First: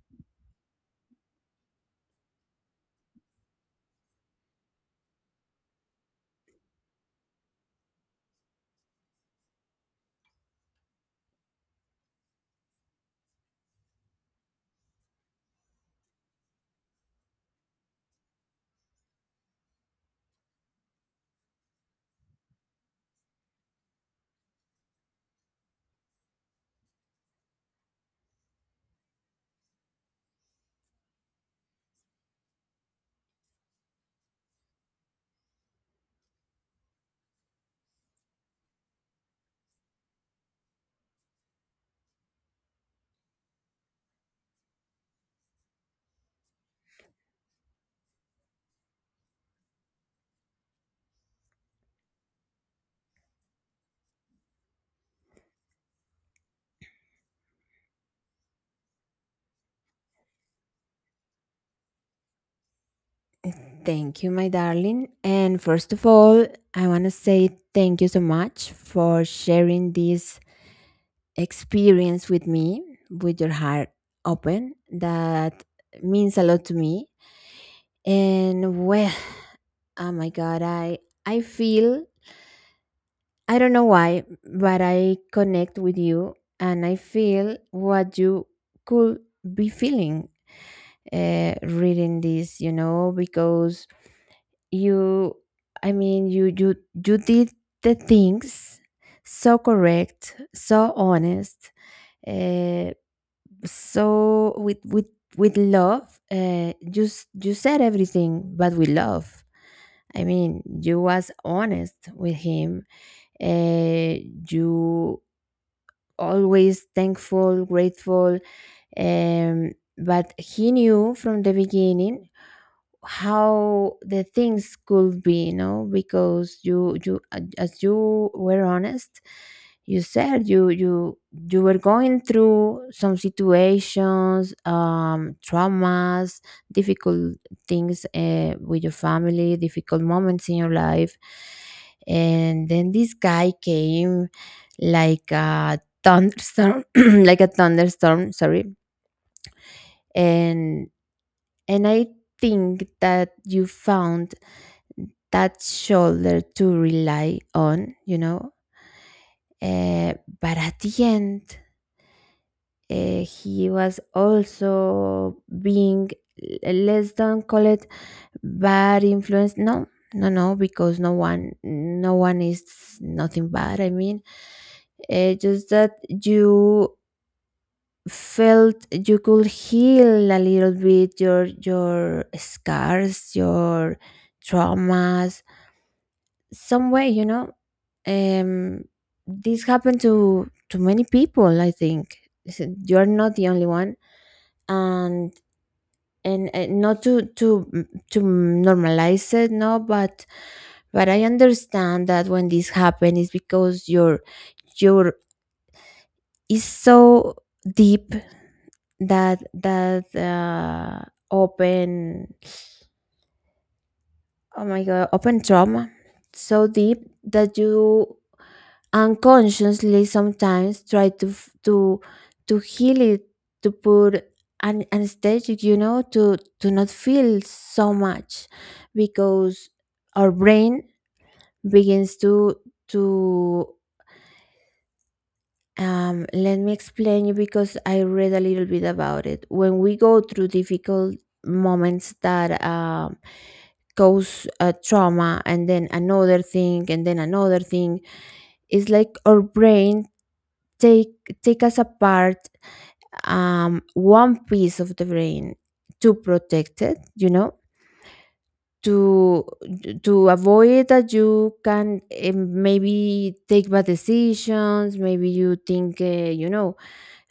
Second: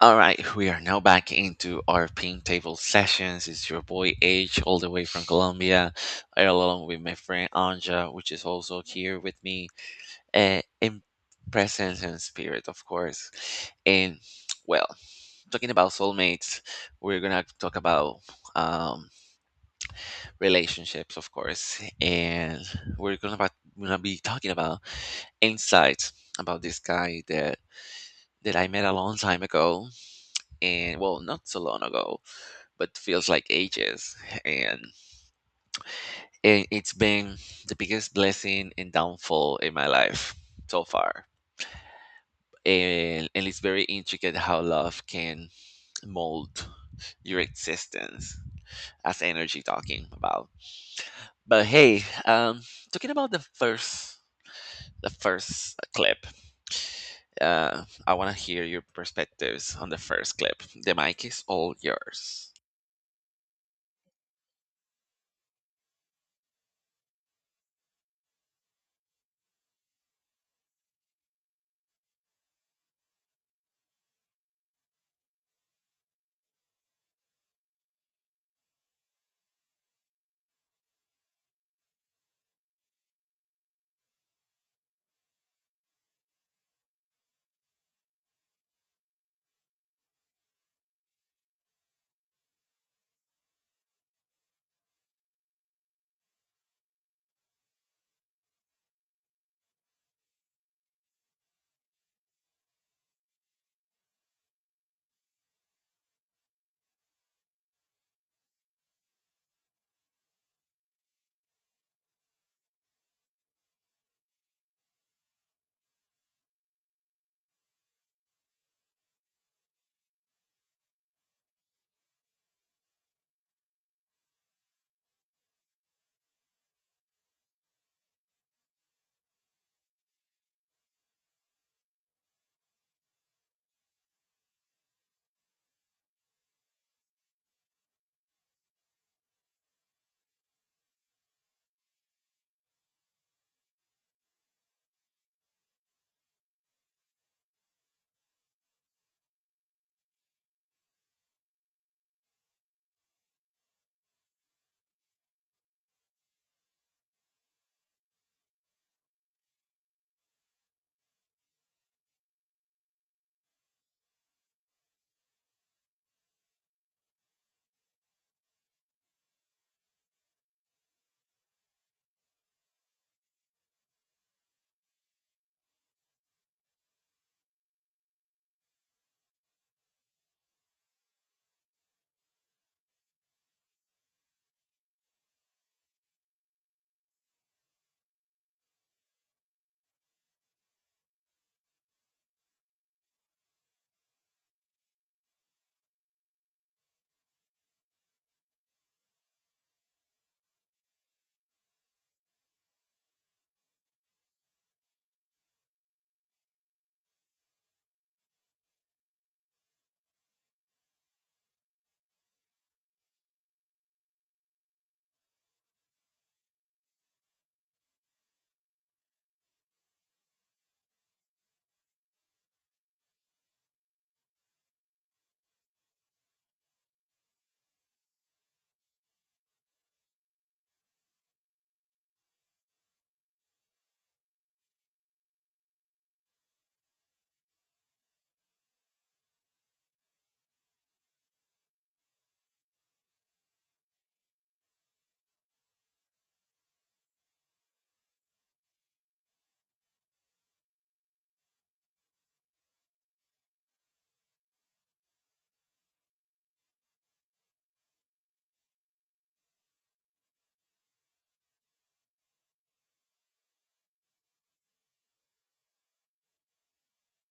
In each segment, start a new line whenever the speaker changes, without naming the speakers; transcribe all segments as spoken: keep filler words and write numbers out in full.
All right, we are now back into our ping table sessions. It's your boy H, all the way from Colombia, along with my friend Anja, which is also here with me, uh, in presence and spirit, of course. And well, talking about soulmates, we're gonna talk about um, relationships, of course, and we're gonna about, gonna be talking about insights about this guy that that I met a long time ago, and well, not so long ago but feels like ages. And it, it's been the biggest blessing and downfall in my life so far. And, and it's very intricate how love can mold your existence as energy talking about. But hey, um, talking about the first the first clip. uh, I want to hear your perspectives on the first clip. The mic is all yours.
Thank you, my darling. And first of all, I want to say thank you so much for sharing this experience with me with your heart open. That means a lot to me. And well, oh my god, I I feel I don't know why, but I connect with you and I feel what you could be feeling uh, reading this, you know, because you i mean you you you did the things so correct, so honest, uh, so with with with love, uh, you s- you said everything but with love. I mean, you was honest with him, uh, you always thankful, grateful, um, but he knew from the beginning how the things could be, you know, because you you as you were honest, you said you you you were going through some situations, um traumas, difficult things, uh, with your family, difficult moments in your life. And then this guy came like a thunderstorm like a thunderstorm, sorry. And and i think that you found that shoulder to rely on, you know. Uh, but at the end, uh, he was also being, l- let's don't call it bad influence. No, no, no, because no one, no one is nothing bad. I mean, uh, just that you felt you could heal a little bit your your scars, your traumas, some way, you know. um this happened to to many people, I think. You're not the only one. And and, and not to to mm, to normalize it, no, but but I understand that when this happens it's because your your is so deep, that that uh open, oh my god, open trauma so deep that you unconsciously sometimes try to f- to to heal it, to put an anesthetic, you know, to to not feel so much, because our brain begins to to um, let me explain you, because I read a little bit about it. When we go through difficult moments that um, cause uh, trauma, and then another thing, and then another thing, it's like our brain take take us apart, um, one piece of the brain, to protect it, you know, to to avoid that you can eh, maybe take bad decisions. Maybe you think, uh, you know,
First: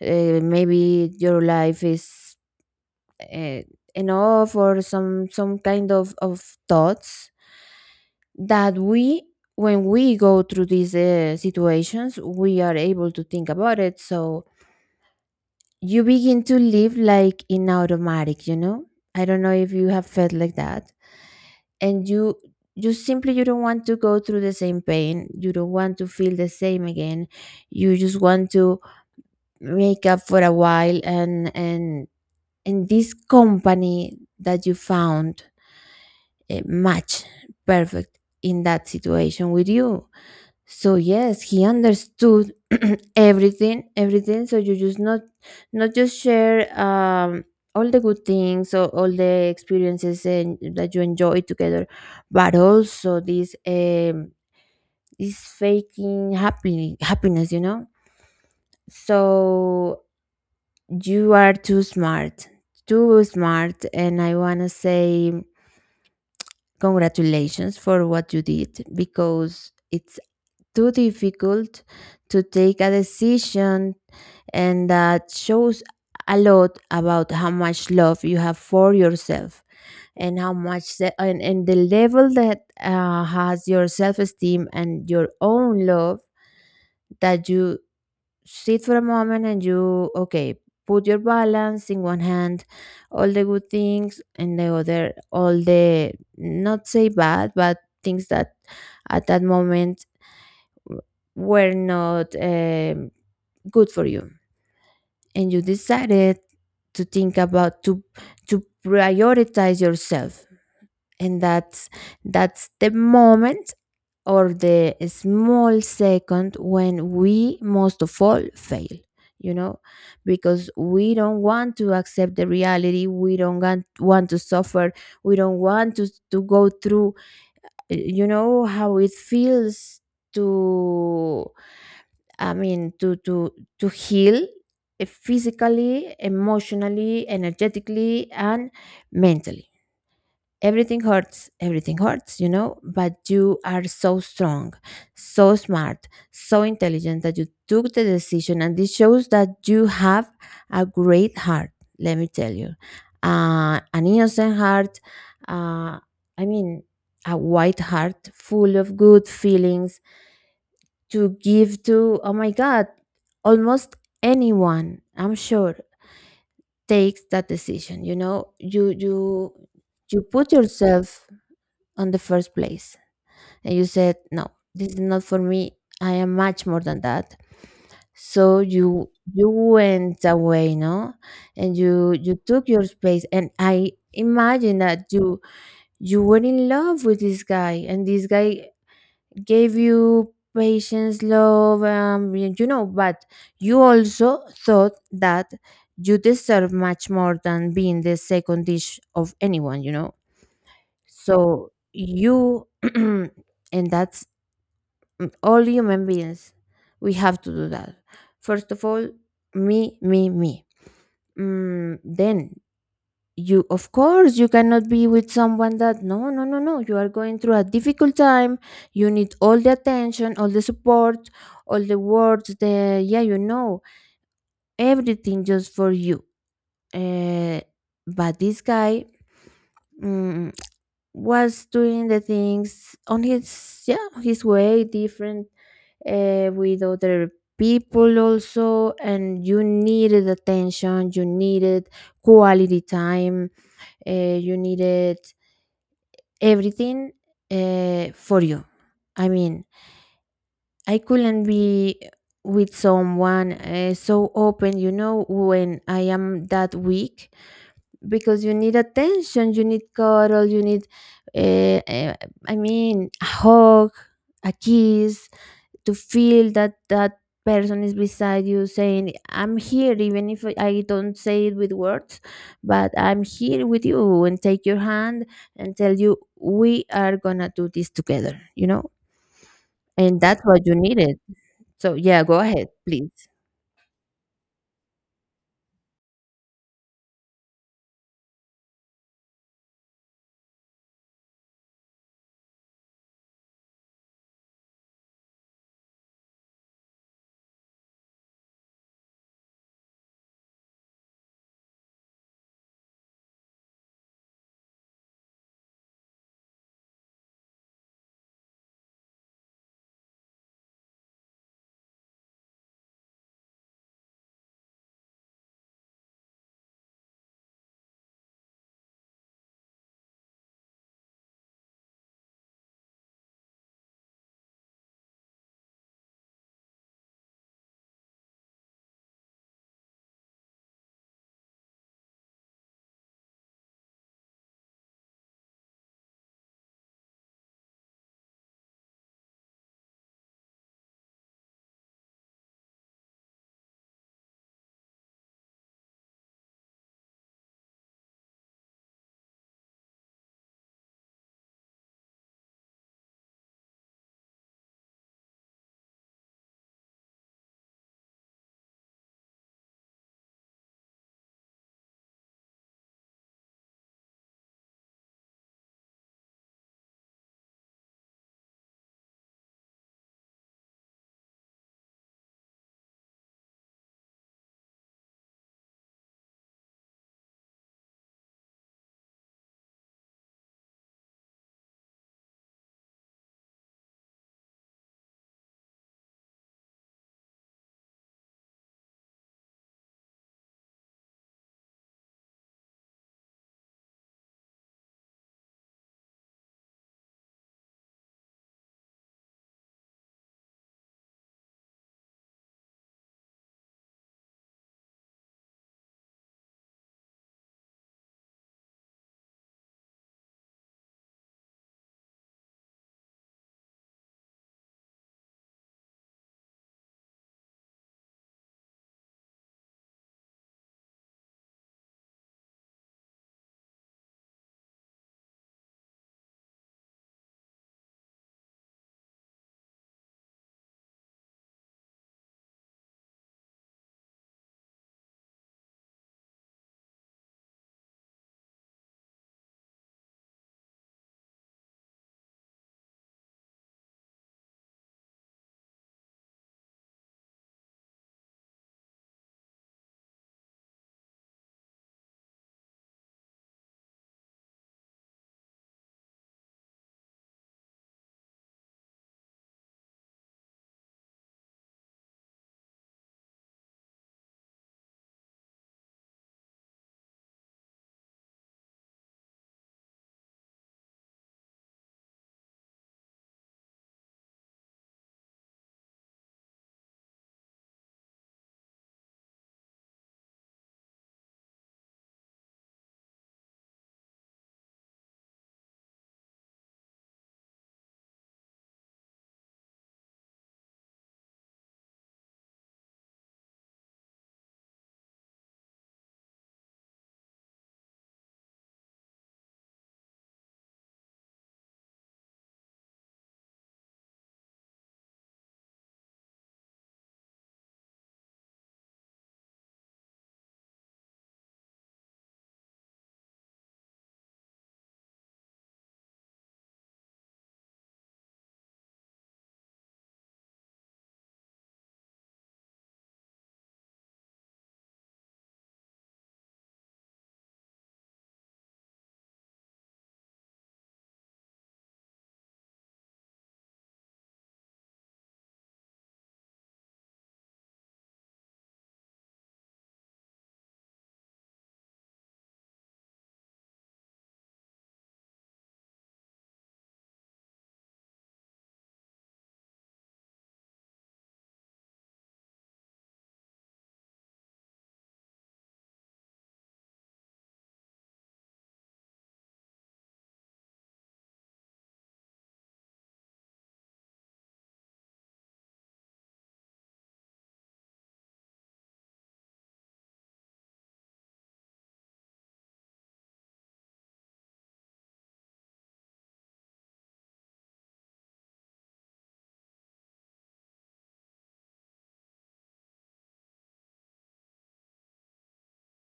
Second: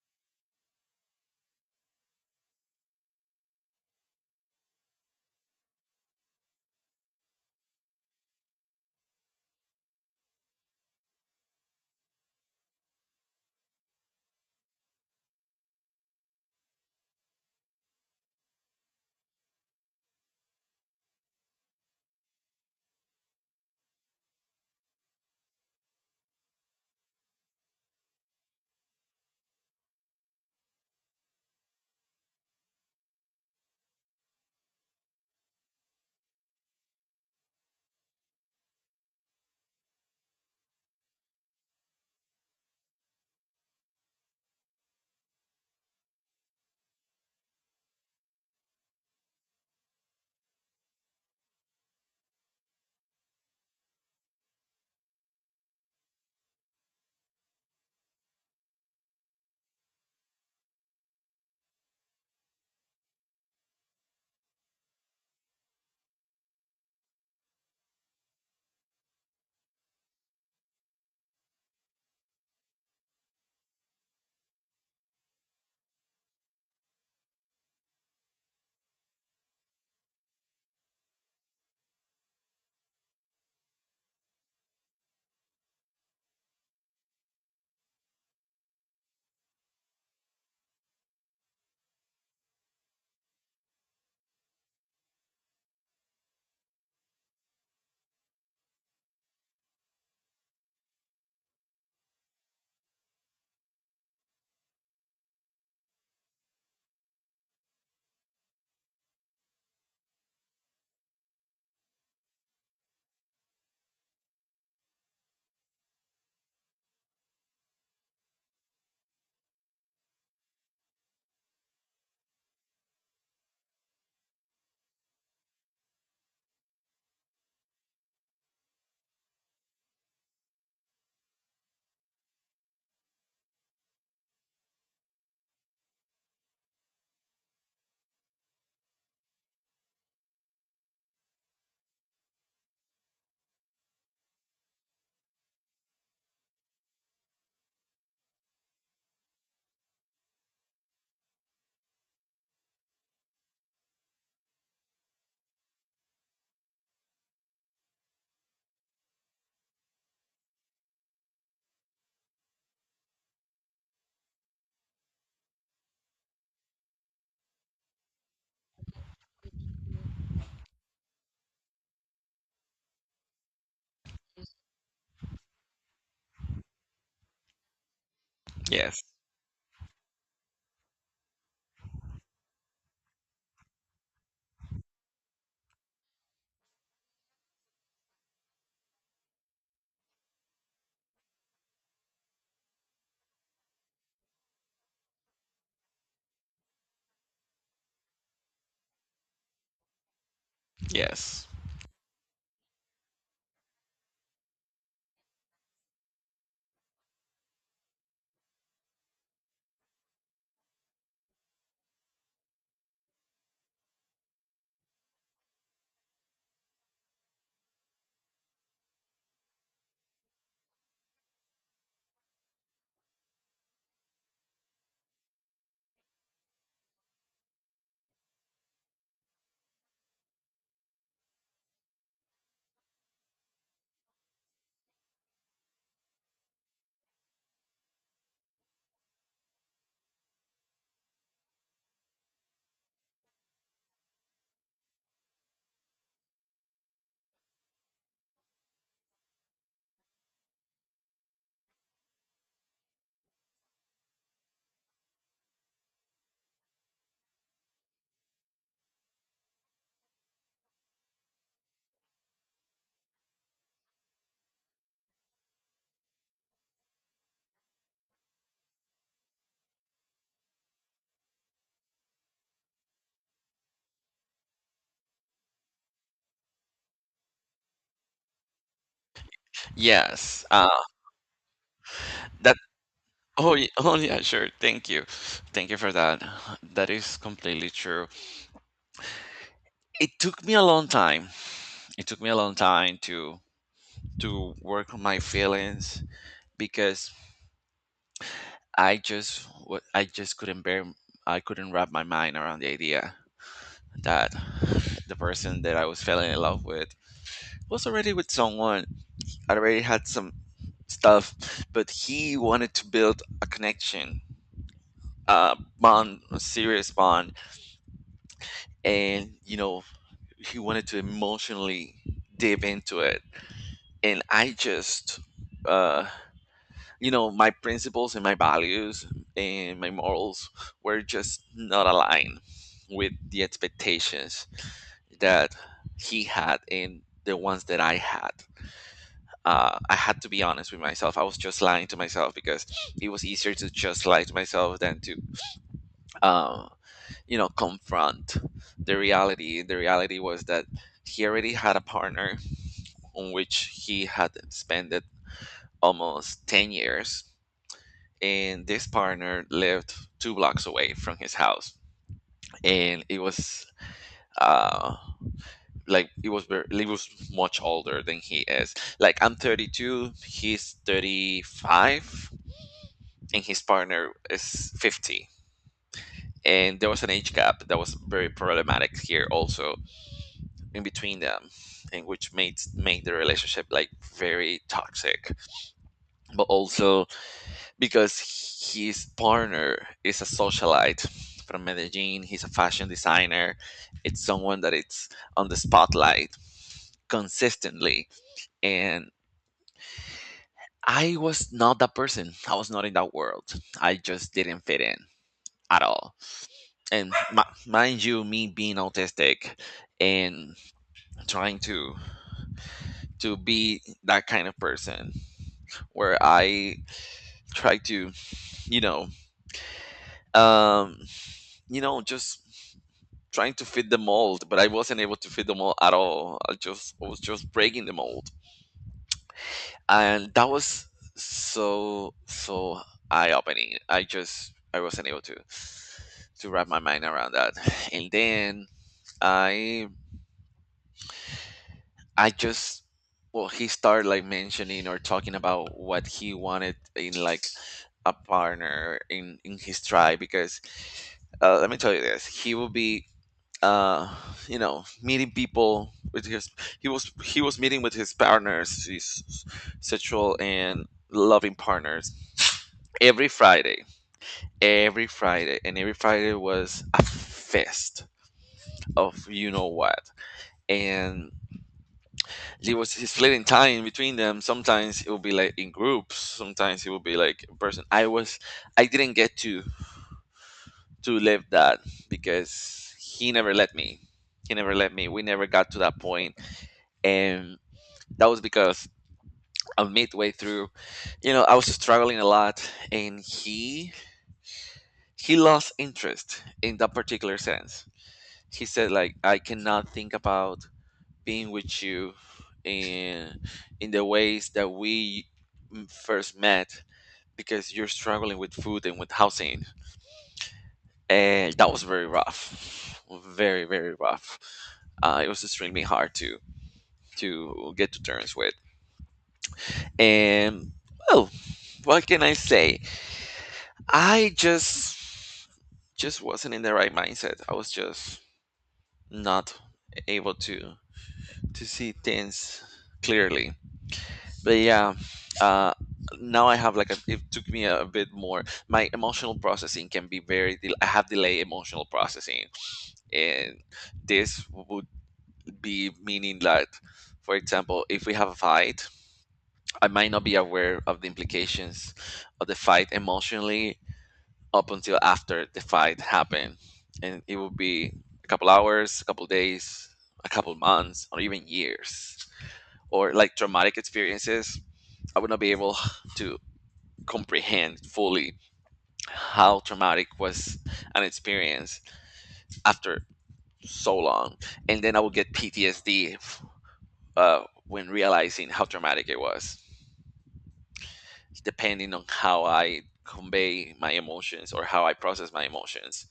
uh, maybe your life is uh, enough, or some some kind of of thoughts, that we when we go through these uh, situations we are able to think about it. So you begin to live like in automatic, you know. I don't know if you have felt like that. And you you simply, you don't want to go through the same pain, you don't want to feel the same again. You just want to make up for a while, and and and this company that you found, eh, match perfect in that situation with you. So yes, he understood everything, everything. So you just not, not just share um all the good things or all the experiences and that you enjoy together, but also this um this faking happy happiness, you know. So you are too smart, too smart, and I wanna say congratulations for what you did, because it's too difficult to take a decision. And that shows a lot about how much love you have for yourself, and how much se- and, and the level that uh, has your self-esteem and your own love, that you sit for a moment and you okay, put your balance in one hand all the good things, and the other all the not say bad but things that at that moment were not um, good for you. And you decided to think about, to to prioritize yourself. And that's that's the moment or the small second when we most of all fail, you know, because we don't want to accept the reality, we don't want, want to suffer, we don't want to, to go through, uh, you know how it feels to I mean, to to to heal, eh, physically, emotionally, energetically, and mentally. Everything hurts, everything hurts, you know, but you are so strong, so smart, so intelligent that you took the decision. And this shows that you have a great heart, let me tell you. Uh, an innocent heart, uh, I mean, a white heart full of good feelings to give to, oh my God, almost anyone, I'm sure, takes that decision. You know, you, you, you put yourself on the first place and you said, no, this is not for me. I am much more than that. So
Yes,
you, you went away, no? And you, you took your space. And I imagine that you, you were in love with this guy, and this guy gave you patience, love, um, y- you know, but you also thought that you deserve much more than being the second dish of anyone, you know.
yes,
So you, and that's mm, all human beings, we have to do that. First of all, me, me, me. Mm, then you, of course, you cannot be with someone that, no no no no, you are going through a difficult time. You need all the attention, all the support, all the words, the yeah, you know, everything just for you. uh, but this guy, mm, was doing the things on his, yeah, his way different, uh, with other people also. And you needed attention, you needed quality time, uh, you needed everything, uh, for you. I mean, I couldn't be with someone uh, so open, you know, when I am that weak, because you need attention, you need cuddle, you need, uh, uh, I mean, a hug, a kiss, to feel that that person is beside you saying, I'm here, even if I don't say it with words, but I'm here with you, and take your hand and tell you, we are gonna do this together, you know. And that's
yes.
what
Uh,
you needed. So yeah, go
that
ahead, please.
Oh, ye- oh yeah, sure. Thank you. Thank you for that. That is completely true. It took me a long time. It took me a long time to to work on my feelings, because I just wa- I just couldn't bear, I couldn't wrap my mind around the idea that the person that I was falling in love with was already with someone. I already had some stuff, but he wanted to build a connection, a bond, a serious bond, and you know he wanted to emotionally dive into it, and I just, uh you know, my principles and my values and my morals were just not aligned with the expectations that he had and the ones that I had. uh, I had to be honest with myself. I was just lying to myself, because it was easier to just lie to myself than to, uh, you know, confront the reality. The reality was that he already had a partner on which he had spent almost ten years. And this partner lived two blocks away from his house. And it was, uh like, it was very, he was much older than he is. Like, I'm thirty-two, he's thirty-five, and his partner is fifty, and there was an age gap that was very problematic here also in between them, and which made made the relationship like very toxic, but also because his partner is a socialite from Medellin. He's a fashion designer. It's someone that it's on the spotlight consistently. And I was not that person. I was not in that world. I just didn't fit in at all. And mi- mind you, me being autistic and trying to to be that kind of person where I try to, you know, um, you know, just trying to fit the mold, but I wasn't able to fit the mold at all. I just I was just breaking the mold, and that was so so eye opening. I just I wasn't able to to wrap my mind around that, and then I I just, well, he started like mentioning or talking about what he wanted in like a partner in in his tribe. Because, uh, let me tell you this, he will be, uh you know, meeting people with his, he was he was meeting with his partners, his sexual and loving partners, every friday every friday. And every Friday was a fest of you know what. And it was his splitting time between them. Sometimes it would be like in groups, sometimes it would be like in person. i was I didn't get to to live that, because he never let me. He never let me we never got to that point, and that was because, uh, midway through, you know, I was struggling a lot, and he he lost interest in that particular sense. He said like, I cannot think about being with you in in the ways that we m- first met, because you're struggling with food and with housing, and that was very rough, very very rough. Uh, it was extremely hard to to get to terms with, and, well, what can I say? I just just wasn't in the right mindset. I was just not able to to see things clearly. But yeah, uh, now I have like a, it took me a bit more. My emotional processing can be very. del- I have delay emotional processing, and this would be meaning that, for example, if we have a fight, I might not be aware of the implications of the fight emotionally up until after the fight happened, and it would be a couple hours, a couple days, a couple months, or even years. Or like traumatic experiences, I would not be able to comprehend fully how traumatic was an experience after so long, and then I would get P T S D, uh, when realizing how traumatic it was, depending on how I convey my emotions or how I process my emotions.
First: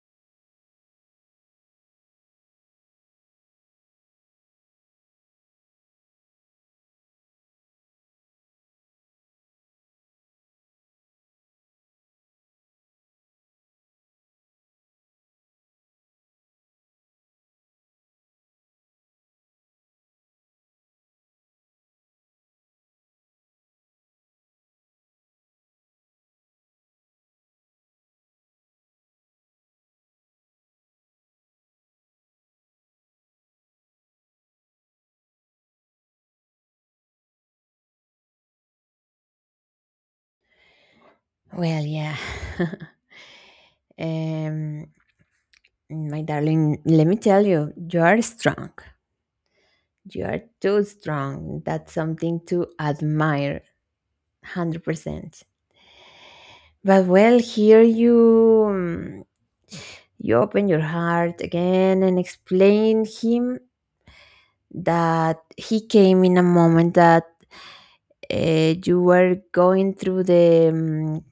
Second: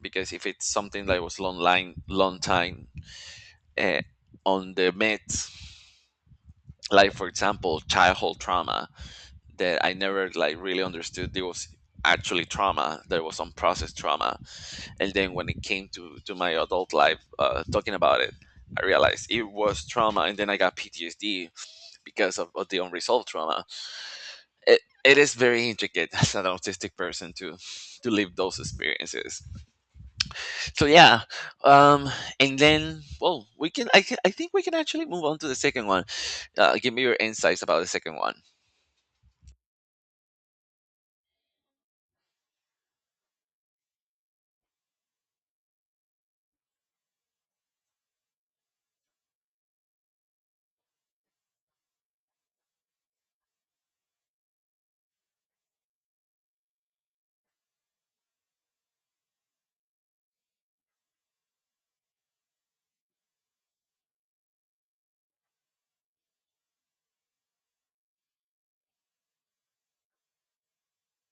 Because if it's something that was long line, long time, uh, on the meds, like, for example, childhood trauma that I never like really understood there was actually trauma, there was unprocessed trauma, and then when it came to to my adult life, uh, talking about it, I realized it was trauma, and then I got P T S D because of, of the unresolved trauma. It, it is very intricate as an autistic person to to live those experiences. So yeah, um and then, well, we can I, can I think we can actually move on to the second one. Uh, give me your insights about the second one.
Well, yeah, um my darling, let me tell you, you are strong, you are too strong. That's something to admire. one hundred percent. But well, here you mm, you open your heart again and explain him that he came in a moment that uh, you were going through the mm,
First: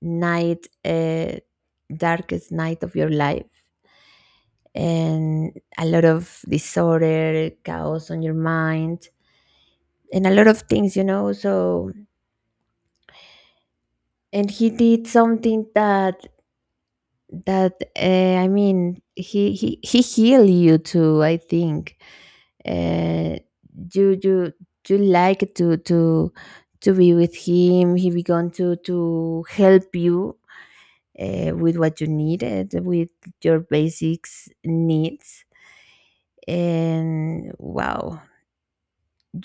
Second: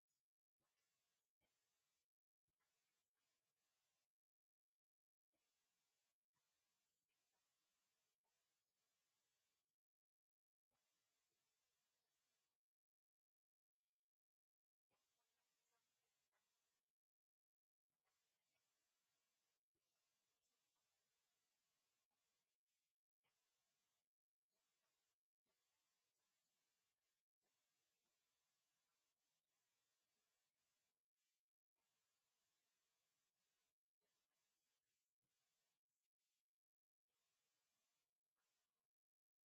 night, uh, darkest night of your life, and a lot of disorder, chaos on your mind, and a lot of things, you know. So, and he did something that that uh, I mean, he he he healed you too, I think. uh, you you you like to to to be with him. He began to to help you uh, with what you needed, with your basics needs. And wow,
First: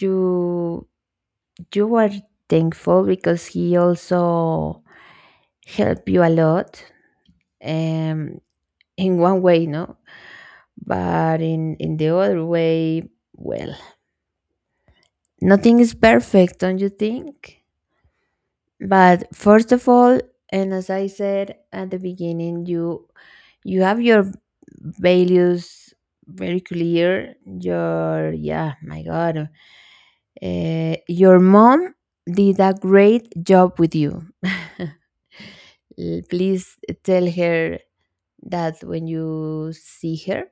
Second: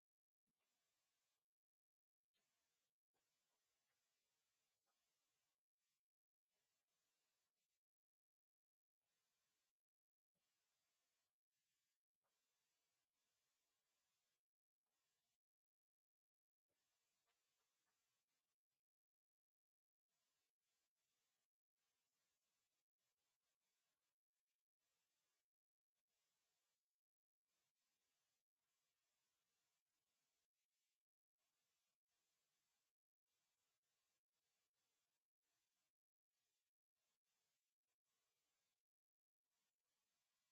you you are thankful because he also helped you a lot. Um, in one way, no? But in, in the other way, well, nothing is perfect, don't you think? But first of all, and as I said at the beginning, you you have your values very clear. Your, yeah, my God, uh, your mom did a great job with you. L- Please tell her that when you see her,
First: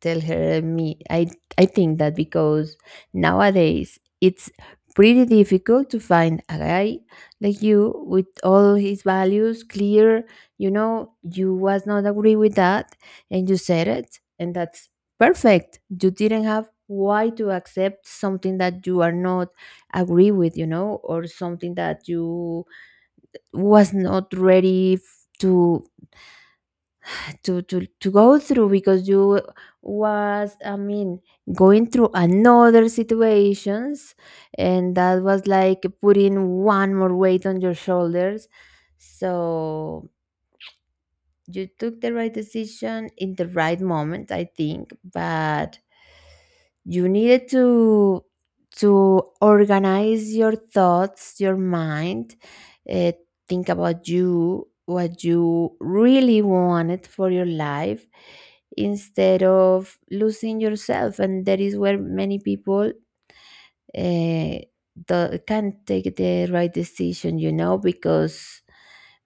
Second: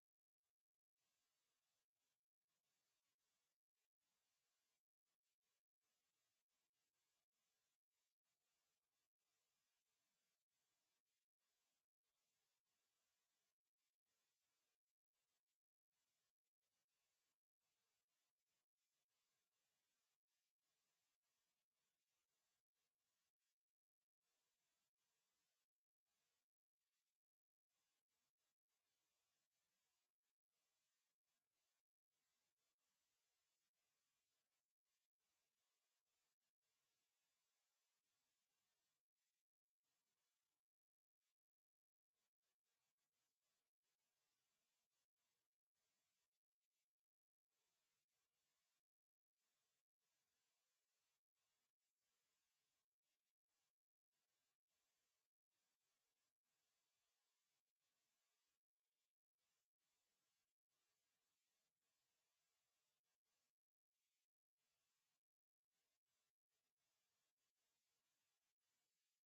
tell her me. I i think that, because nowadays it's pretty difficult to find a guy like you with all his values clear, you know. You was not agree with that, and you said it, and that's perfect. You didn't have why to accept something that you are not agree with, you know, or something that you was not ready f- to to to to go through, because you was, I mean, going through another situations, and that was like putting one more weight on your shoulders. So you took the right decision in the right moment, I think. But you needed to to organize your thoughts, your mind, uh, think about you, what you really wanted for your life, instead of losing yourself. And that is where many people uh, do, can not take the right decision, you know, because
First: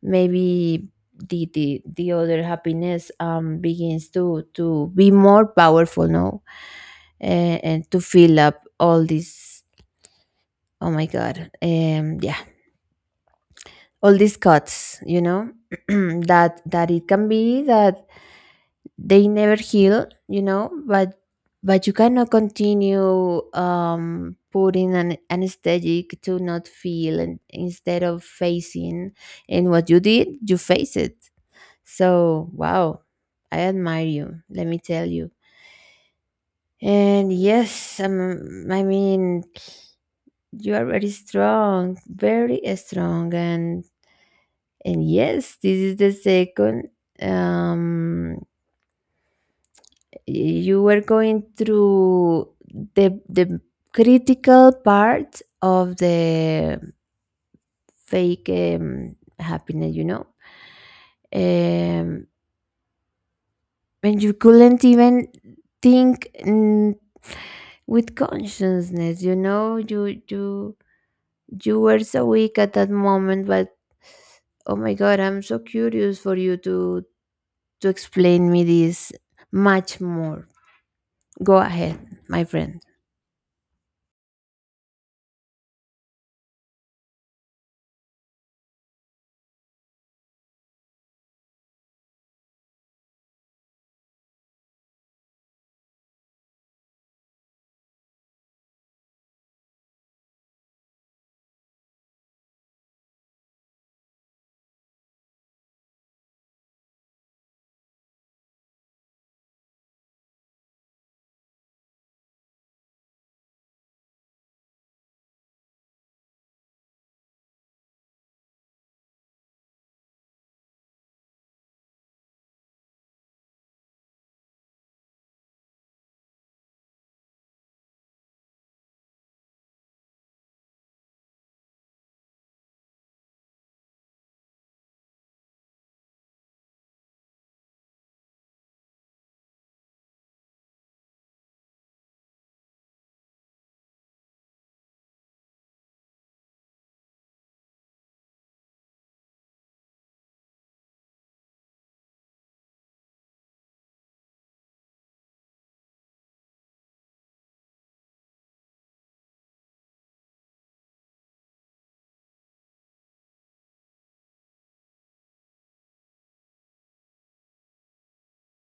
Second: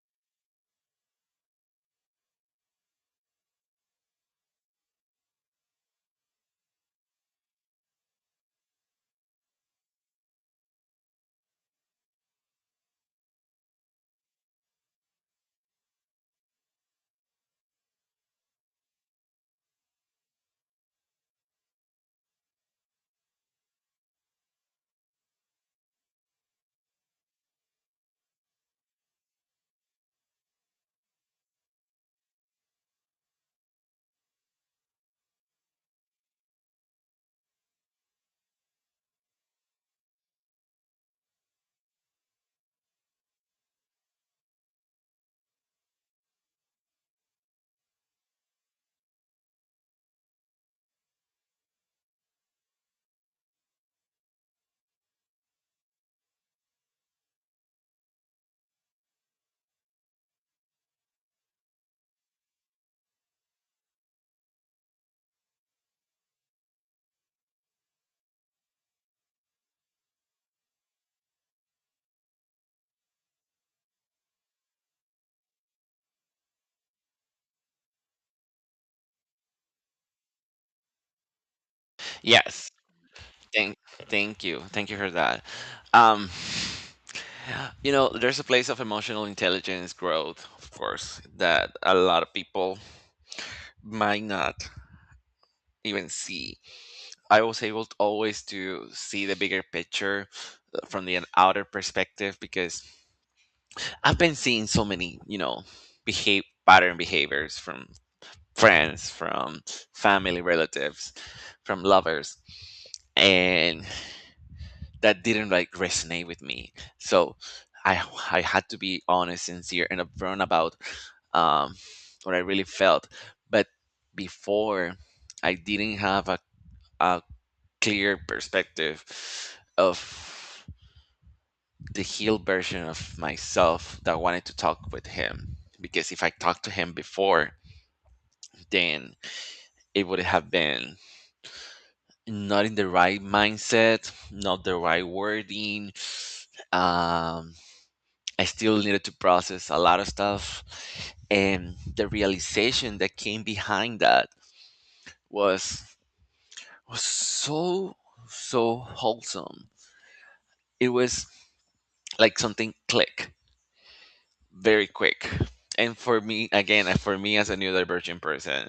maybe the the, the other happiness um begins to to be more powerful, no? Eh, and to fill up all these, oh my god, um yeah, all these cuts, you know, that that it can be that they never heal, you know. but but you cannot continue um putting an anesthetic to not feel, and instead of facing. And what you did, you face it. So wow, I admire you, let me tell you. And yes, um, I mean, you are very strong, very strong. and and yes, this is the second, um you were going through the the critical part of the fake um, happiness, you know, um, and you couldn't even think, mm, with consciousness, you know. You you you were so weak at that moment, but oh my god, I'm so curious for you to to explain me this much more. Go ahead, my
Yes.
friend.
Thank thank you thank you for that. um you know, there's a place of emotional intelligence growth, of course, that a lot of people might not even see. I was able to always to see the bigger picture, uh, from the outer perspective, because I've been seeing so many, you know, behave pattern behaviors from friends, from family, relatives, from lovers, and that didn't like resonate with me. So I I had to be honest, sincere, and upfront about um, what I really felt. But before, I didn't have a, a clear perspective of the heel version of myself that wanted to talk with him. Because if I talked to him before, then it would have been not in the right mindset, not the right wording. Um, I still needed to process a lot of stuff. And the realization that came behind that was was so so wholesome. It was like something click. Very quick. And for me, again, uh, for me as a neurodivergent person,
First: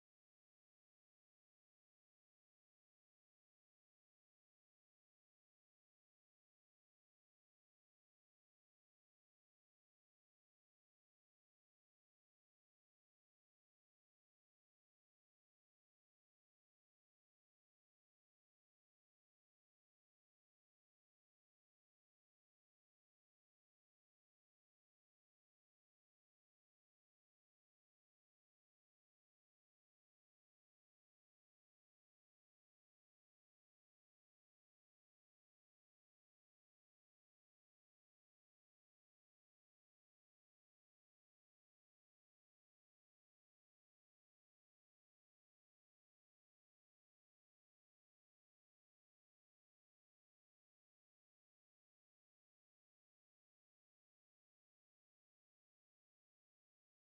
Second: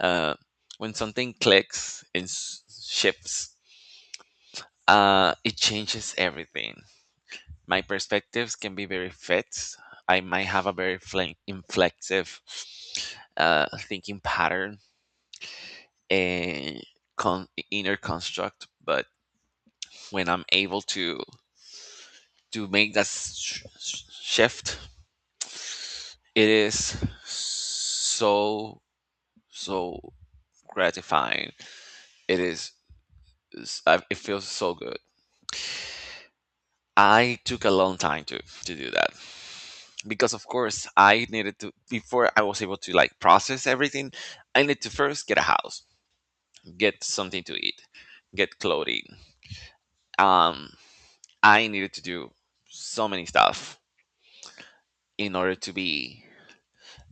uh, when something clicks and s- shifts, uh, it changes everything. My perspectives can be very fixed. I might have a very fle- inflexive uh, thinking pattern and con- inner construct, but when I'm able to to make that sh- sh- shift, it is so so gratifying. It is. is- I- It feels so good. I took a long time to to do that because, of course, I needed to before I was able to like process everything. I need to first get a house, get something to eat, get clothing. Um, I needed to do so many stuff in order to be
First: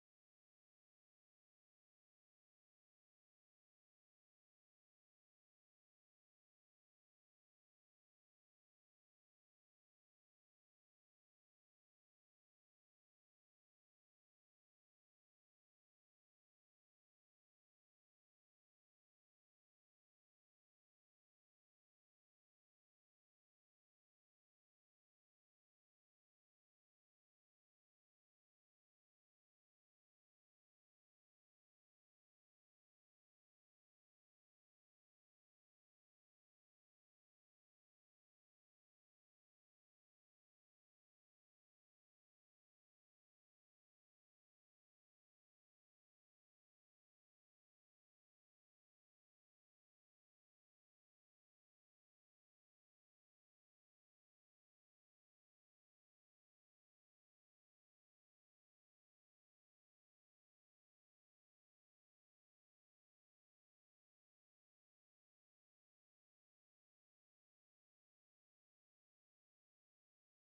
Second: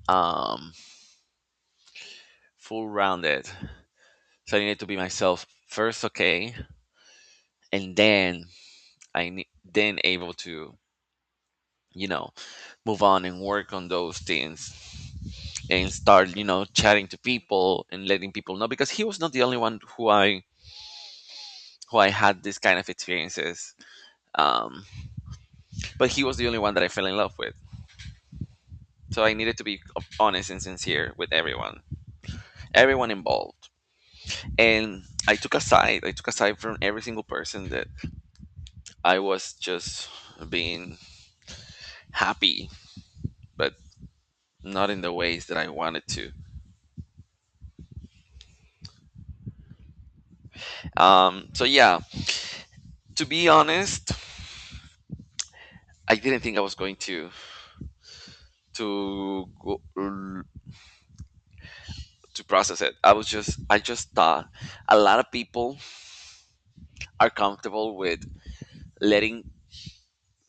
um full rounded. So I needed to be myself first, okay, and then I ne- then able to, you know, move on and work on those things and start, you know, chatting to people and letting people know, because he was not the only one who i who I had this kind of experiences, um, but he was the only one that I fell in love with. So I needed to be honest and sincere with everyone, everyone involved, and i took a side I took a side from every single person that I was just being happy but not in the ways that I wanted to. Um, so yeah, to be honest, I didn't think I was going to to go, to process it. I was just I just thought a lot of people are comfortable with letting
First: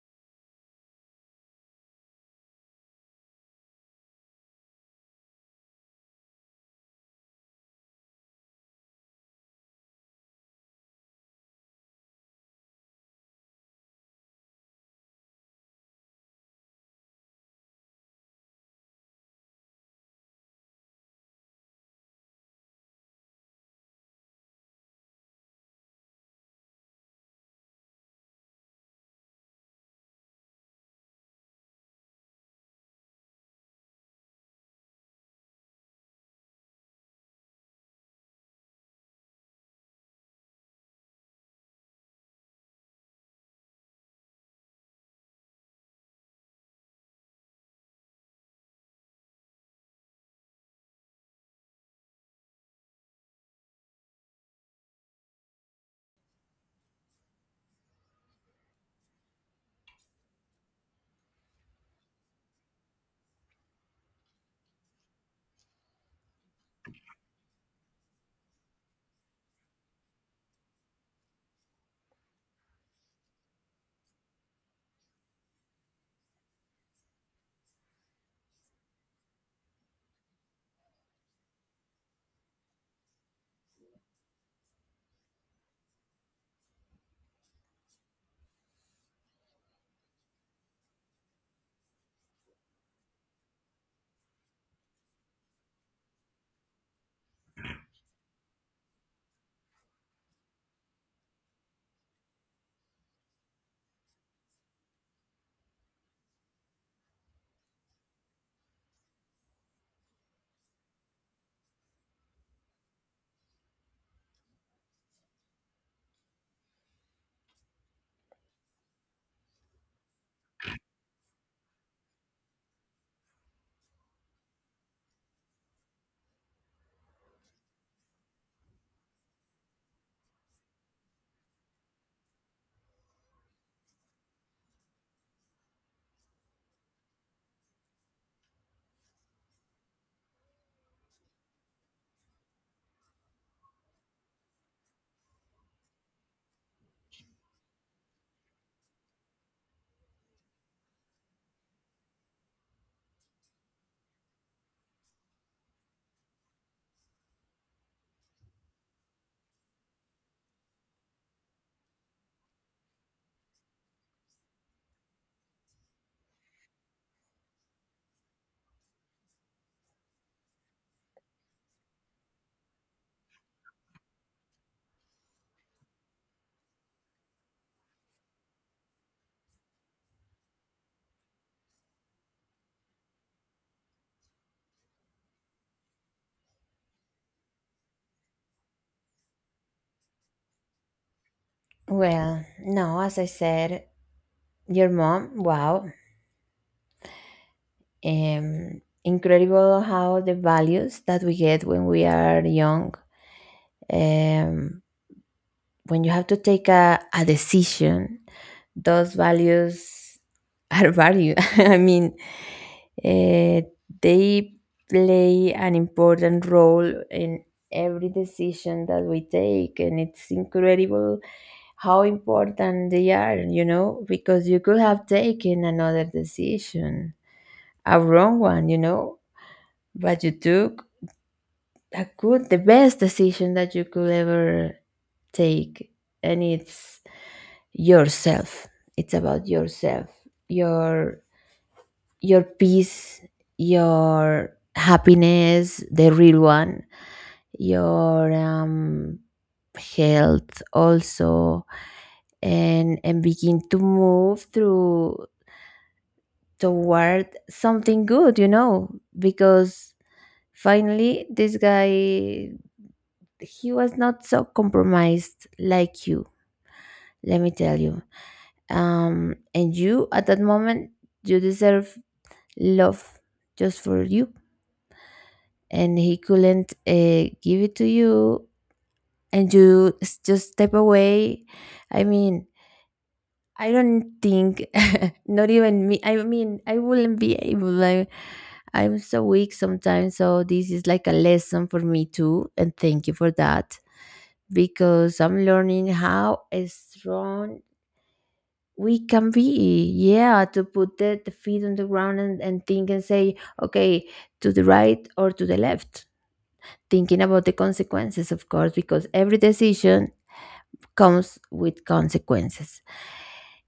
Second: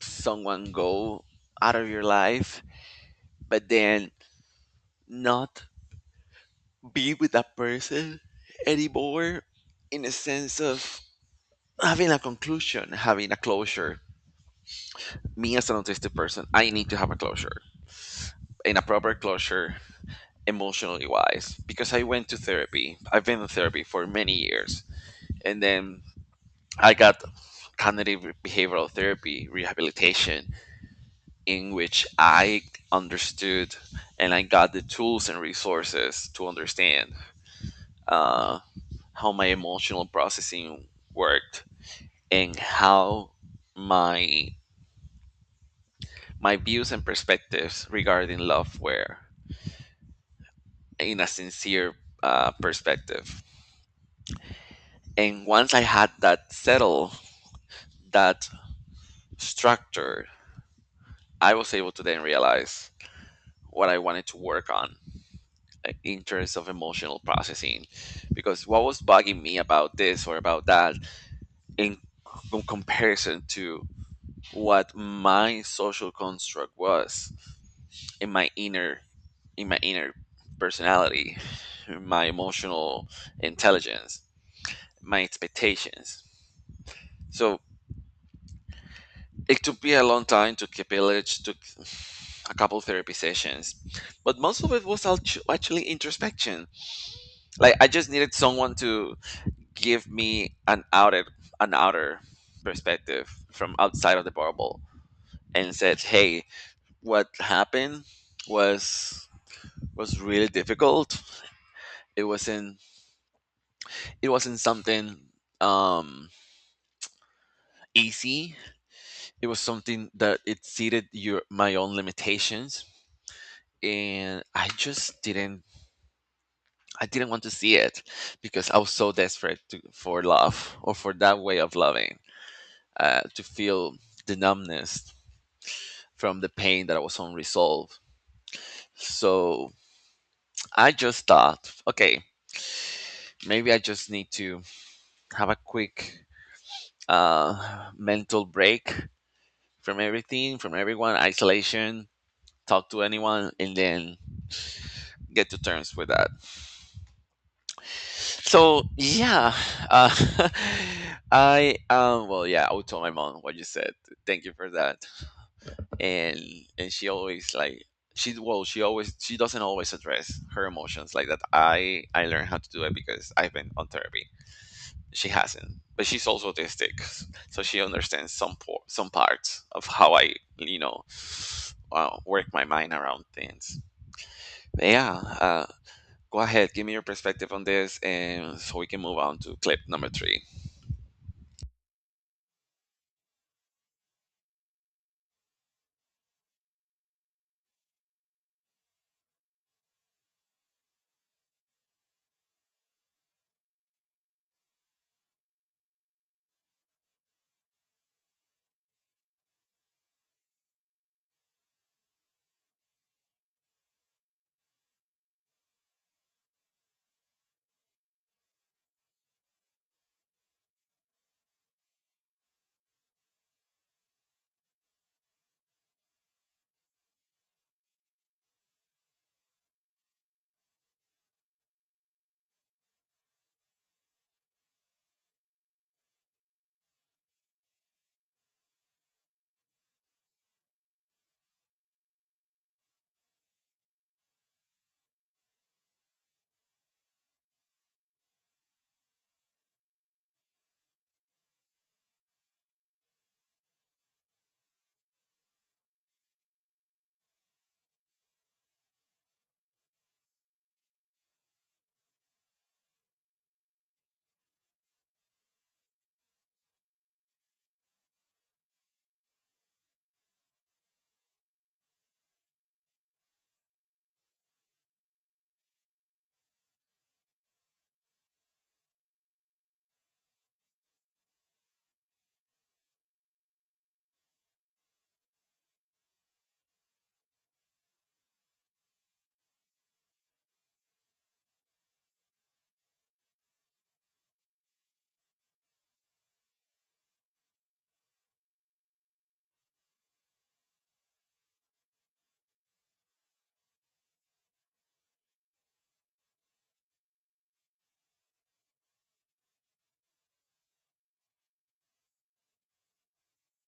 someone go out of your life, but then not be with that person anymore in a sense of having a conclusion, having a closure. Me as an autistic person, I need to have a closure and a proper closure emotionally wise, because I went to therapy. I've been in therapy for many years, and then I got cognitive behavioral therapy rehabilitation in which I understood and I got the tools and resources to understand uh, how my emotional processing worked, and how my my views and perspectives regarding love were in a sincere uh, perspective. And once I had that settle, that structure, I was able to then realize what I wanted to work on, uh, in terms of emotional processing, because what was bugging me about this or about that in com- comparison to what my social construct was, in my inner in my inner personality, my emotional intelligence, my expectations. So it took me a long time to keep it took a couple therapy sessions, but most of it was actu- actually introspection. Like, I just needed someone to give me an outer an outer perspective from outside of the bubble and said, "Hey, what happened was was really difficult. It wasn't it wasn't something um easy. It was something that exceeded your my own limitations, and I just didn't I didn't want to see it because I was so desperate to, for love, or for that way of loving, uh, to feel the numbness from the pain that was unresolved. So I just thought, okay, maybe I just need to have a quick uh, mental break from everything, from everyone, isolation, talk to anyone, and then get to terms with that. So yeah, uh, I um, well, yeah, I would tell my mom what you said. Thank you for that. And and she always, like, she well she always she doesn't always address her emotions like that. I i learned how to do it because I've been on therapy, she hasn't. But she's also autistic, so she understands some por- some parts of how I, you know, uh, work my mind around things. But yeah, uh, go ahead, give me your perspective on this, and so we can move on to clip number three.
Well, no, as I said, your mom, wow. Um, incredible how the values that we get when we are young, um, when you have to take a, a decision, those values are value. I mean, uh, they play an important role in every decision that we take, and it's incredible how important they are, you know, because you could have taken another decision, a wrong one, you know, but you took a good, the best decision that you could ever take. And it's yourself. It's about yourself, your, your peace, your happiness, the real one, your, um, health also and and begin to move through toward something good, you know, because finally, this guy, he was not so compromised like you, let me tell you. Um, and you, at that moment, you deserve love just for you. And he couldn't uh, give it to you, and you s- just step away. I mean, I don't think, not even me, I mean, I wouldn't be able, like, I'm so weak sometimes. So, this is like a lesson for me too. And thank you for that because I'm learning how strong we can be. Yeah, to put the, the feet on the ground and, and think and say, okay, to the right or to the left, thinking about the consequences, of course, because every decision comes with consequences.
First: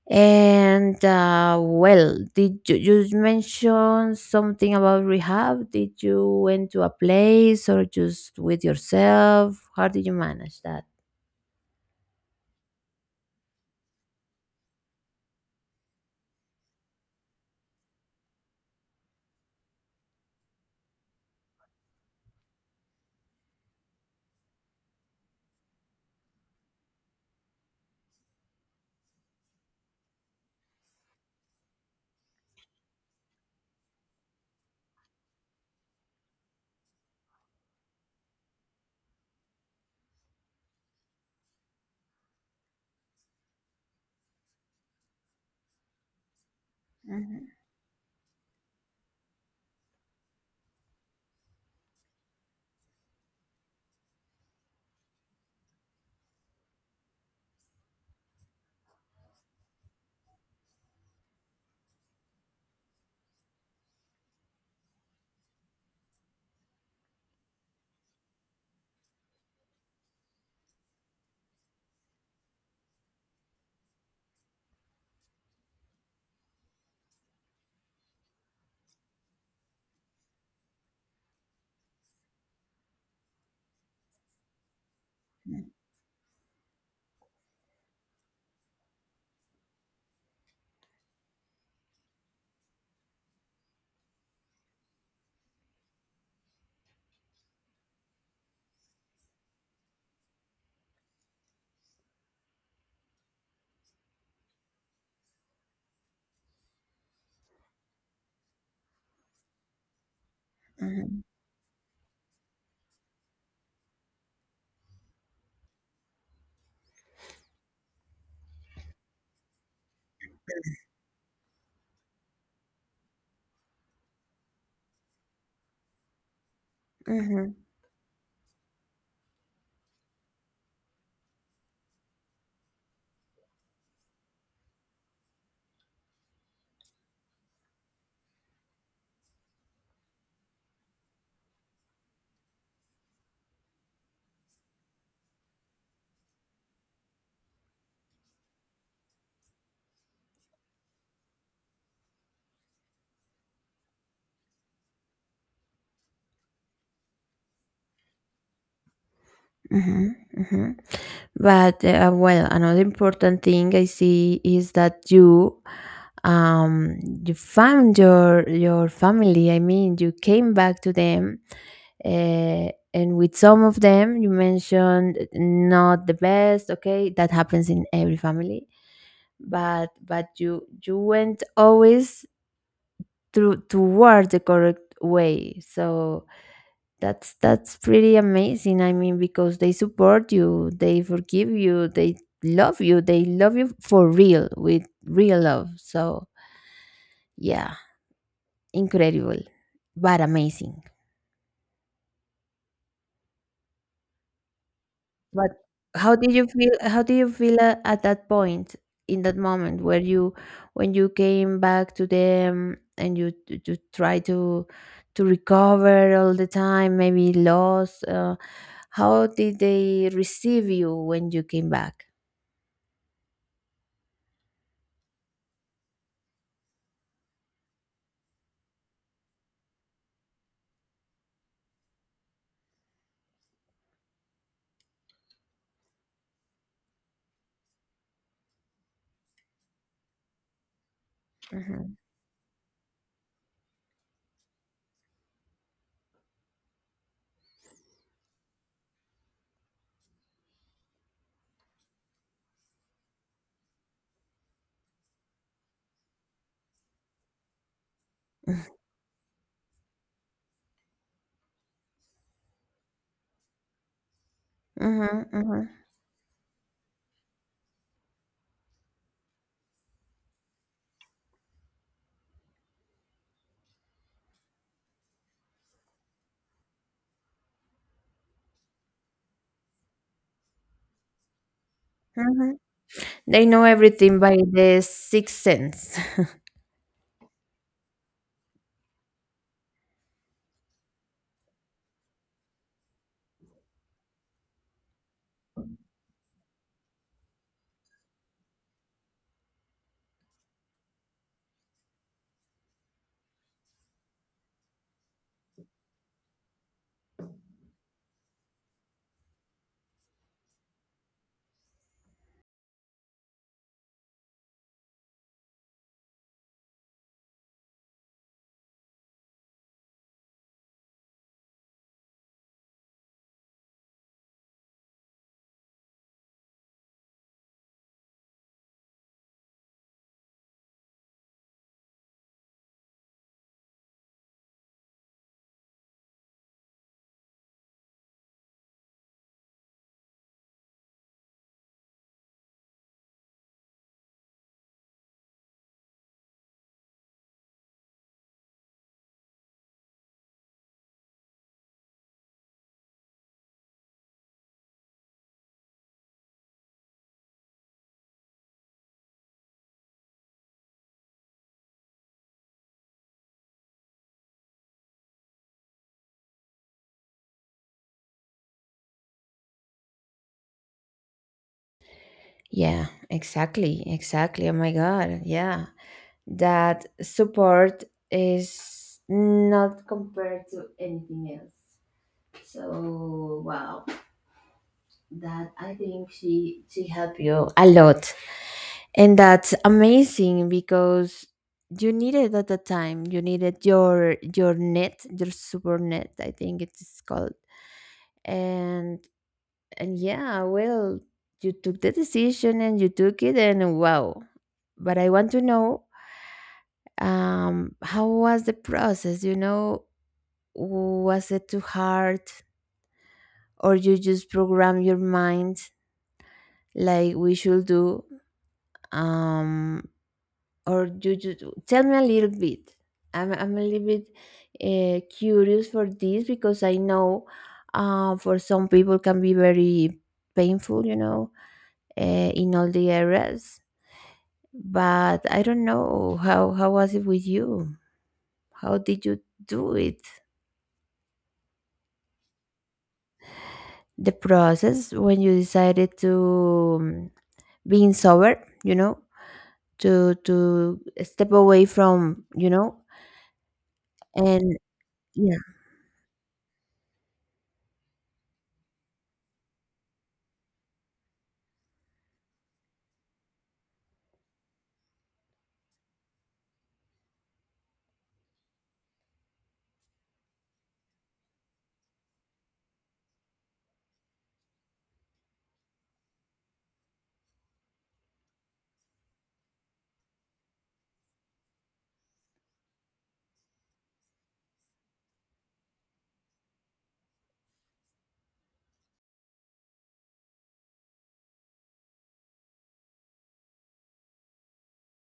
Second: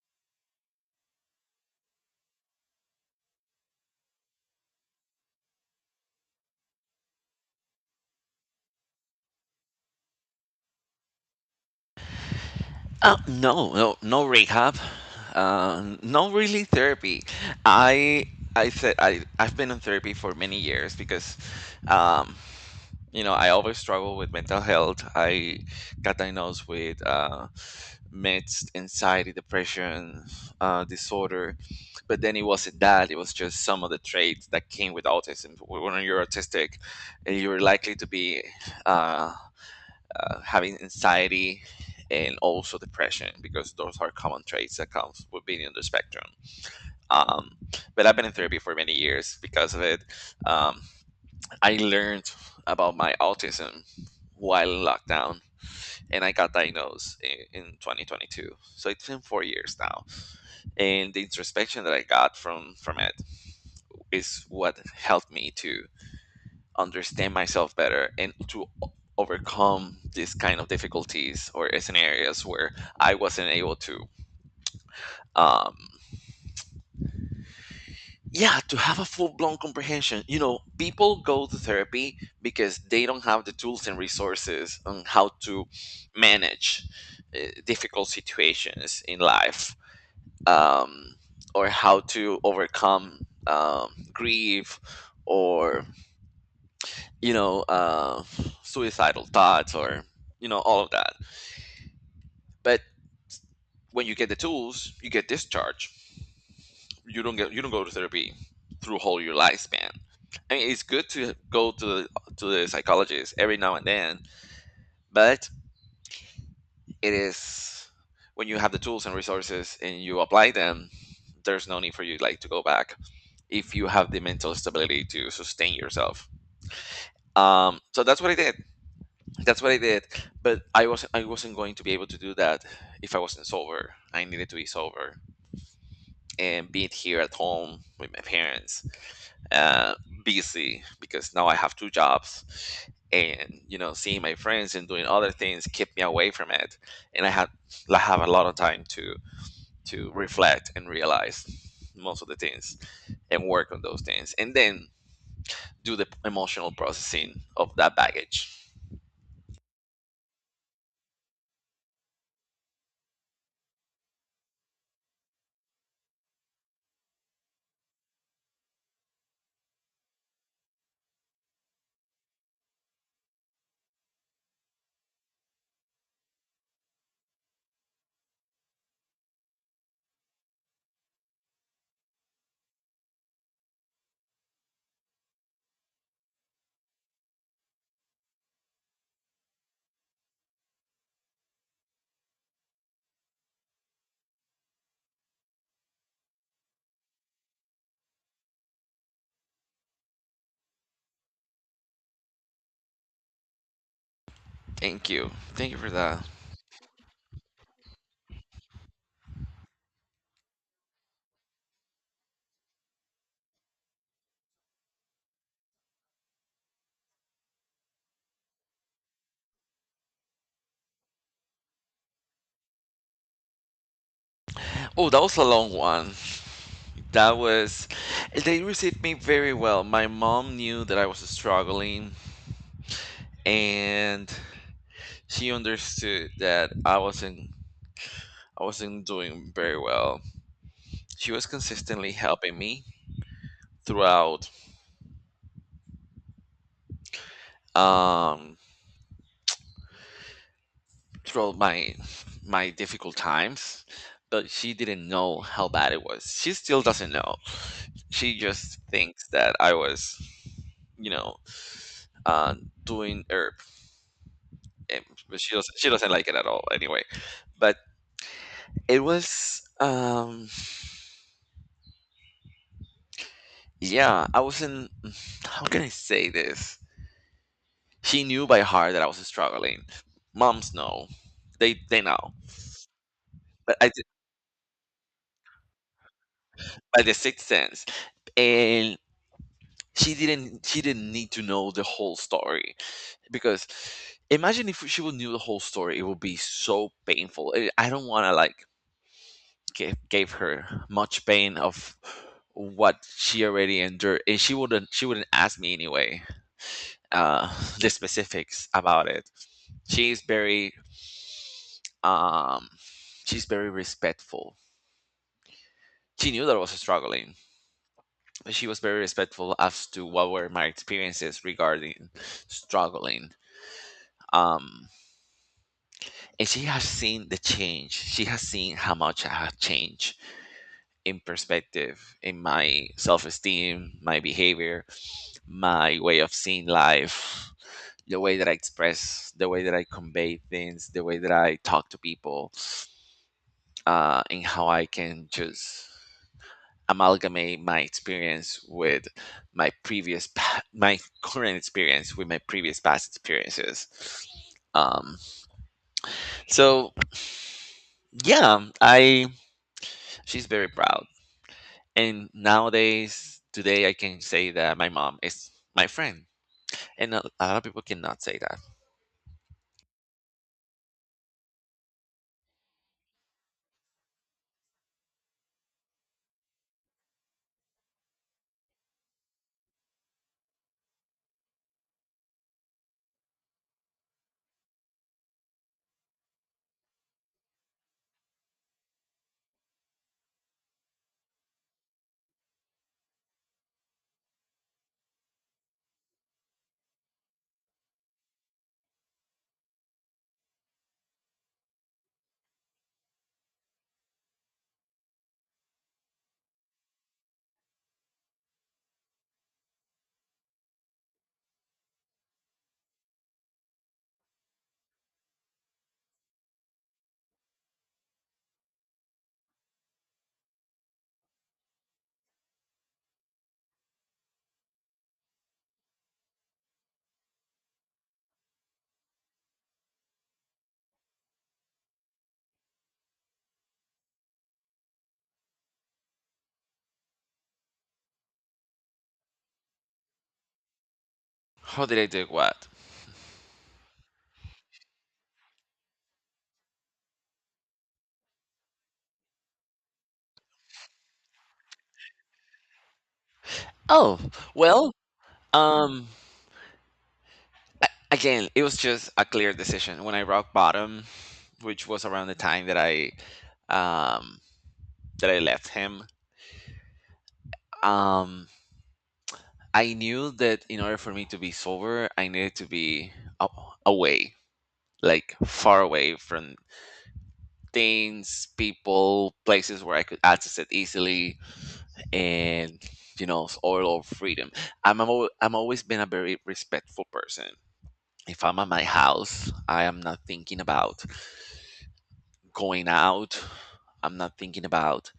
And uh, well, did you, you mention something about rehab? Did you went to a place or just with yourself? How did you manage that?
Uh, no, no, no rehab, uh, no, really therapy. I I said I I've been in therapy for many years because, um, you know, I always struggle with mental health. I got diagnosed with uh, mixed anxiety, depression, uh, disorder, but then it wasn't that. It was just some of the traits that came with autism. When you're autistic, you're likely to be. Uh, uh, Having anxiety and also depression, because those are common traits that comes with being on the spectrum. um, but I've been in therapy for many years because of it. um, I learned about my autism while in lockdown, and I got diagnosed in, in twenty twenty-two, so it's been four years now, and the introspection that I got from from it is what helped me to understand myself better and to o- overcome these kind of difficulties or scenarios where I wasn't able to. Um, yeah, to have a full blown comprehension. You know, people go to therapy because they don't have the tools and resources on how to manage uh, difficult situations in life, um, or how to overcome um, grief, or, you know, uh, suicidal thoughts, or, you know, all of that. But when you get the tools, you get discharged. You don't get you don't go to therapy through whole your lifespan. I mean, it's good
Hmm.
to go to the, to the psychologist every now and then, but it is, when you have the tools and resources and you apply them, there's no need for you, like, to go back if you have the mental stability to sustain yourself. Um, so that's what I did. That's what I did. But I wasn't I wasn't going to be able to do that if I wasn't sober. I needed to be sober. And being here at home with my parents, uh, busy because now I have two jobs, and, you know, seeing my friends and doing other things kept me away from it, and I had I have a lot of time to to reflect and realize most of the things, and work on those things, and then do the emotional processing of that baggage.
Mhm, mhm. But uh, well, another important thing I see is that you um you found your your family. I mean, you came back to them, uh, and with some of them, you mentioned not the best. Okay, that happens in every family, but but you you went always through toward the correct way. So that's that's pretty amazing. I mean, because they support you, they forgive you, they love you, they love you for real with real love. So yeah, incredible, but amazing.
Thank you,
But
thank you for
how
that.
did you feel? How did you feel at, at that point in that moment where you, when you came back to them and you t- to try to to recover all the time, maybe lost. Uh, how did they receive you when you came back?
Oh, that was a long one. That was, they received me very well. My mom knew that I was struggling, and she understood that I wasn't, I wasn't doing very well. She was
Mm-hmm.
consistently helping me throughout, um throughout my my difficult times, but she didn't know how bad it was. She still doesn't know. She
Mhm,
just thinks that I was, you know, uh, doing herb, and but she
mhm,
doesn't she doesn't like it at all anyway. But it was, um yeah, I wasn't, how can I say this, she knew by heart that I was struggling. Moms know. They they know.
mhm. They know
But I did-
everything by the sixth sense.
by the sixth sense. And she didn't she didn't need to know the whole story, because imagine if she would knew the whole story, it would be so painful. i I don't want to, like, give, gave her much pain of what she already endured, and she wouldn't she wouldn't ask me anyway, uh the specifics about it. She's very, um she's very respectful. She knew that I was struggling. She was very respectful as to what were my experiences regarding struggling. Um, and she has seen the change. She has seen how much I have changed in perspective, in my self esteem, my behavior, my way of seeing life, the way that I express, the way that I convey things, the way that I talk to people, uh, and how I can just amalgamate my experience with my previous pa- my current experience with my previous past experiences. um so yeah, I she's very proud, and nowadays, today, I can say that my mom is my friend, and a a lot of people cannot say that.
Yeah, exactly, exactly. Oh my God, yeah. That support is not compared to anything else. So wow, that I think she she helped you a lot, and that's amazing because you needed at the time. You needed your your net, your super net, I think it's called, and and yeah, well, you took the decision and you took it, and wow. But I want to know um, how was the process? You know, was it too hard, or you just program your mind like we should do? Um, or you just tell me a little bit. I'm I'm a little bit uh, curious for this because I know uh, for some people can be very painful. You know, uh, in all the areas but I don't know how how was it with you? How did you do it?
How did I do what?
The process when you decided to um, being sober, you know, to to step away from, you know,
Oh,
and
well,
yeah.
um again, it was just a clear decision when I rock bottom, which was around the time that I, um, that I left him. Um, I knew that in order for me to be sober, I needed to be a- away, like far away from things, people, places where I could access it easily, and, you know, all of freedom. I'm i I'm always been a very respectful person. If I'm at my house, I am not thinking about going out. I'm not thinking about,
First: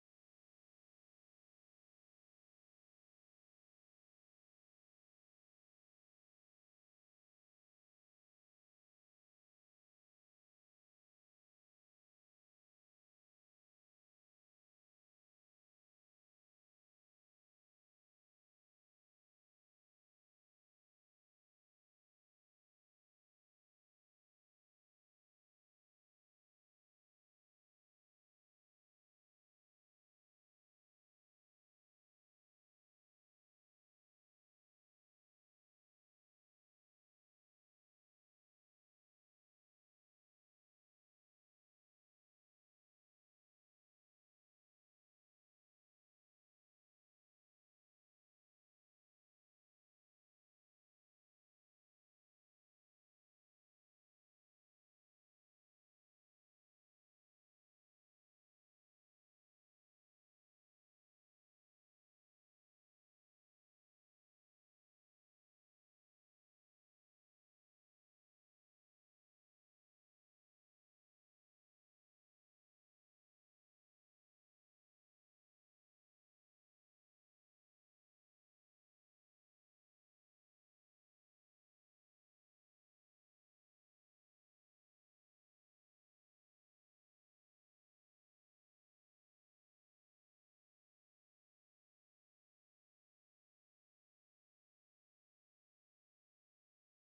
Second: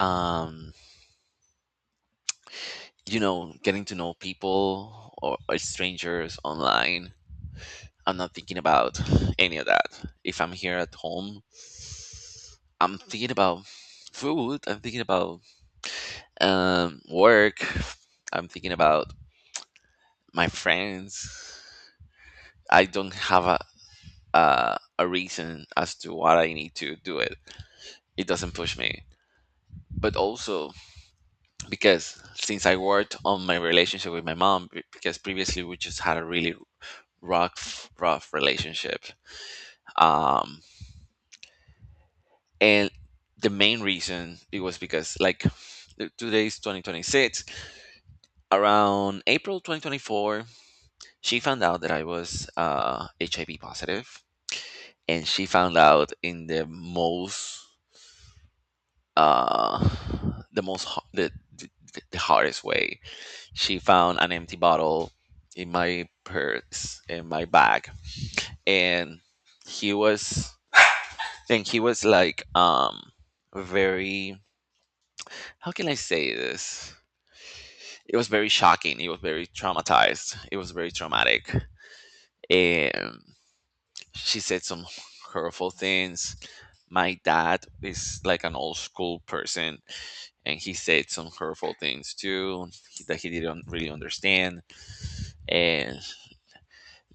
um, you know, getting to know people, or, or strangers online. I'm not thinking about any of that. If I'm here at home, I'm thinking about food. I'm thinking about um, work. I'm thinking about my friends. I don't have a, a a reason as to what I need to do it. It doesn't push me. But also, because since I worked on my relationship with my mom, be- because previously we just had a really rough, rough relationship. Um, and the main reason it was because, like, th- today's twenty twenty-six, around April two thousand twenty-four, she found out that I was uh, H I V positive, and she found out in the most uh, the most ho- the, the the hardest way. She found an empty bottle in my purse, in my bag, and he was and he was like, um very, how can I say this, it was very shocking, it was very traumatized, it was very traumatic. And she said some hurtful things. My dad is like an old school person, and he said some hurtful things too, he- that he didn't really understand. And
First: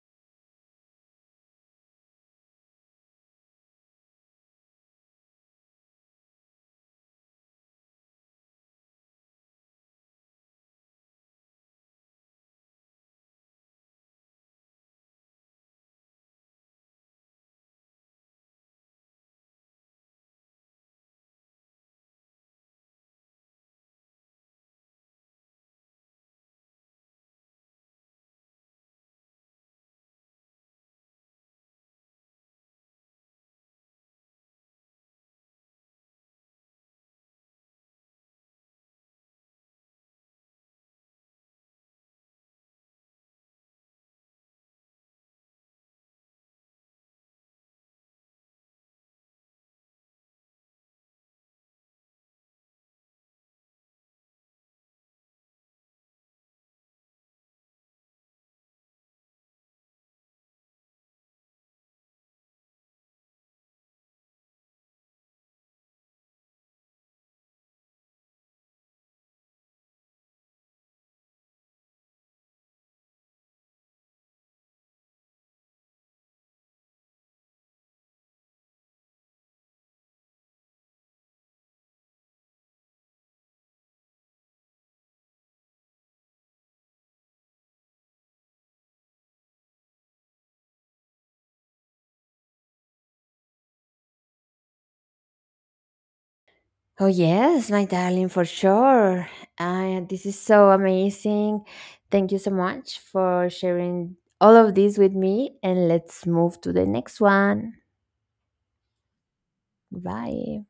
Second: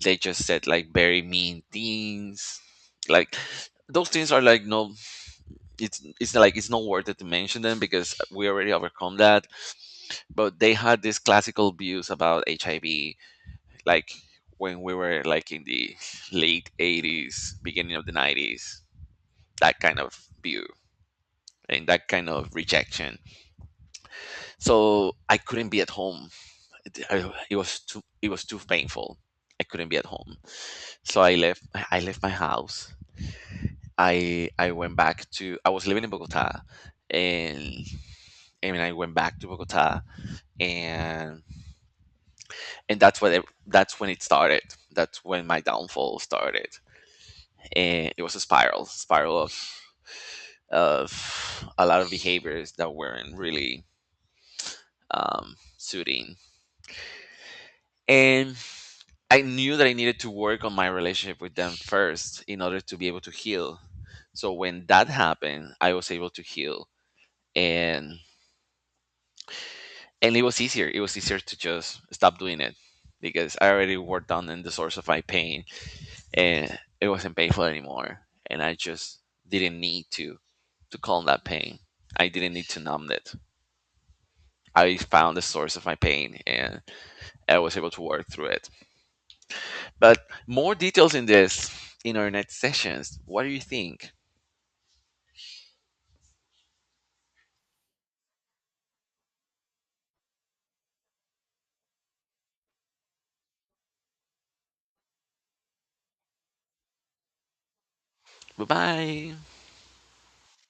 they just said, like, very mean things, like, those things are, like, no, it's, it's, like, it's not worth it to mention them because we already overcome that. But they had these classical views about HIV, like, when we were, like, in the late eighties, beginning of the nineties, that kind of view and that kind of rejection. So I couldn't be at home. I- it was too, it was too painful, I couldn't be at home. So I left, I left my house. I I went back to, I was living in Bogota, and I mean, I went back to Bogota, and and that's what it, that's when it started. That's when my downfall started. And it was a spiral, spiral of of a lot of behaviors that weren't really um, suiting. And I knew that I needed to work on my relationship with them first in order to be able to heal. So when that happened, I was able to heal. And and it was easier, it was easier to just stop doing it, because I already worked down in the source of my pain, and it wasn't painful anymore, and I just didn't need to to calm that pain, I didn't need to numb it. I found the source of my pain and I was able to work through it. But more details in this, in our next sessions. What do you think?
Oh yes, my darling, for sure. Uh, this is so amazing. Thank you so much for sharing all of this with me, and let's move to the next one.
Bye bye.
Bye.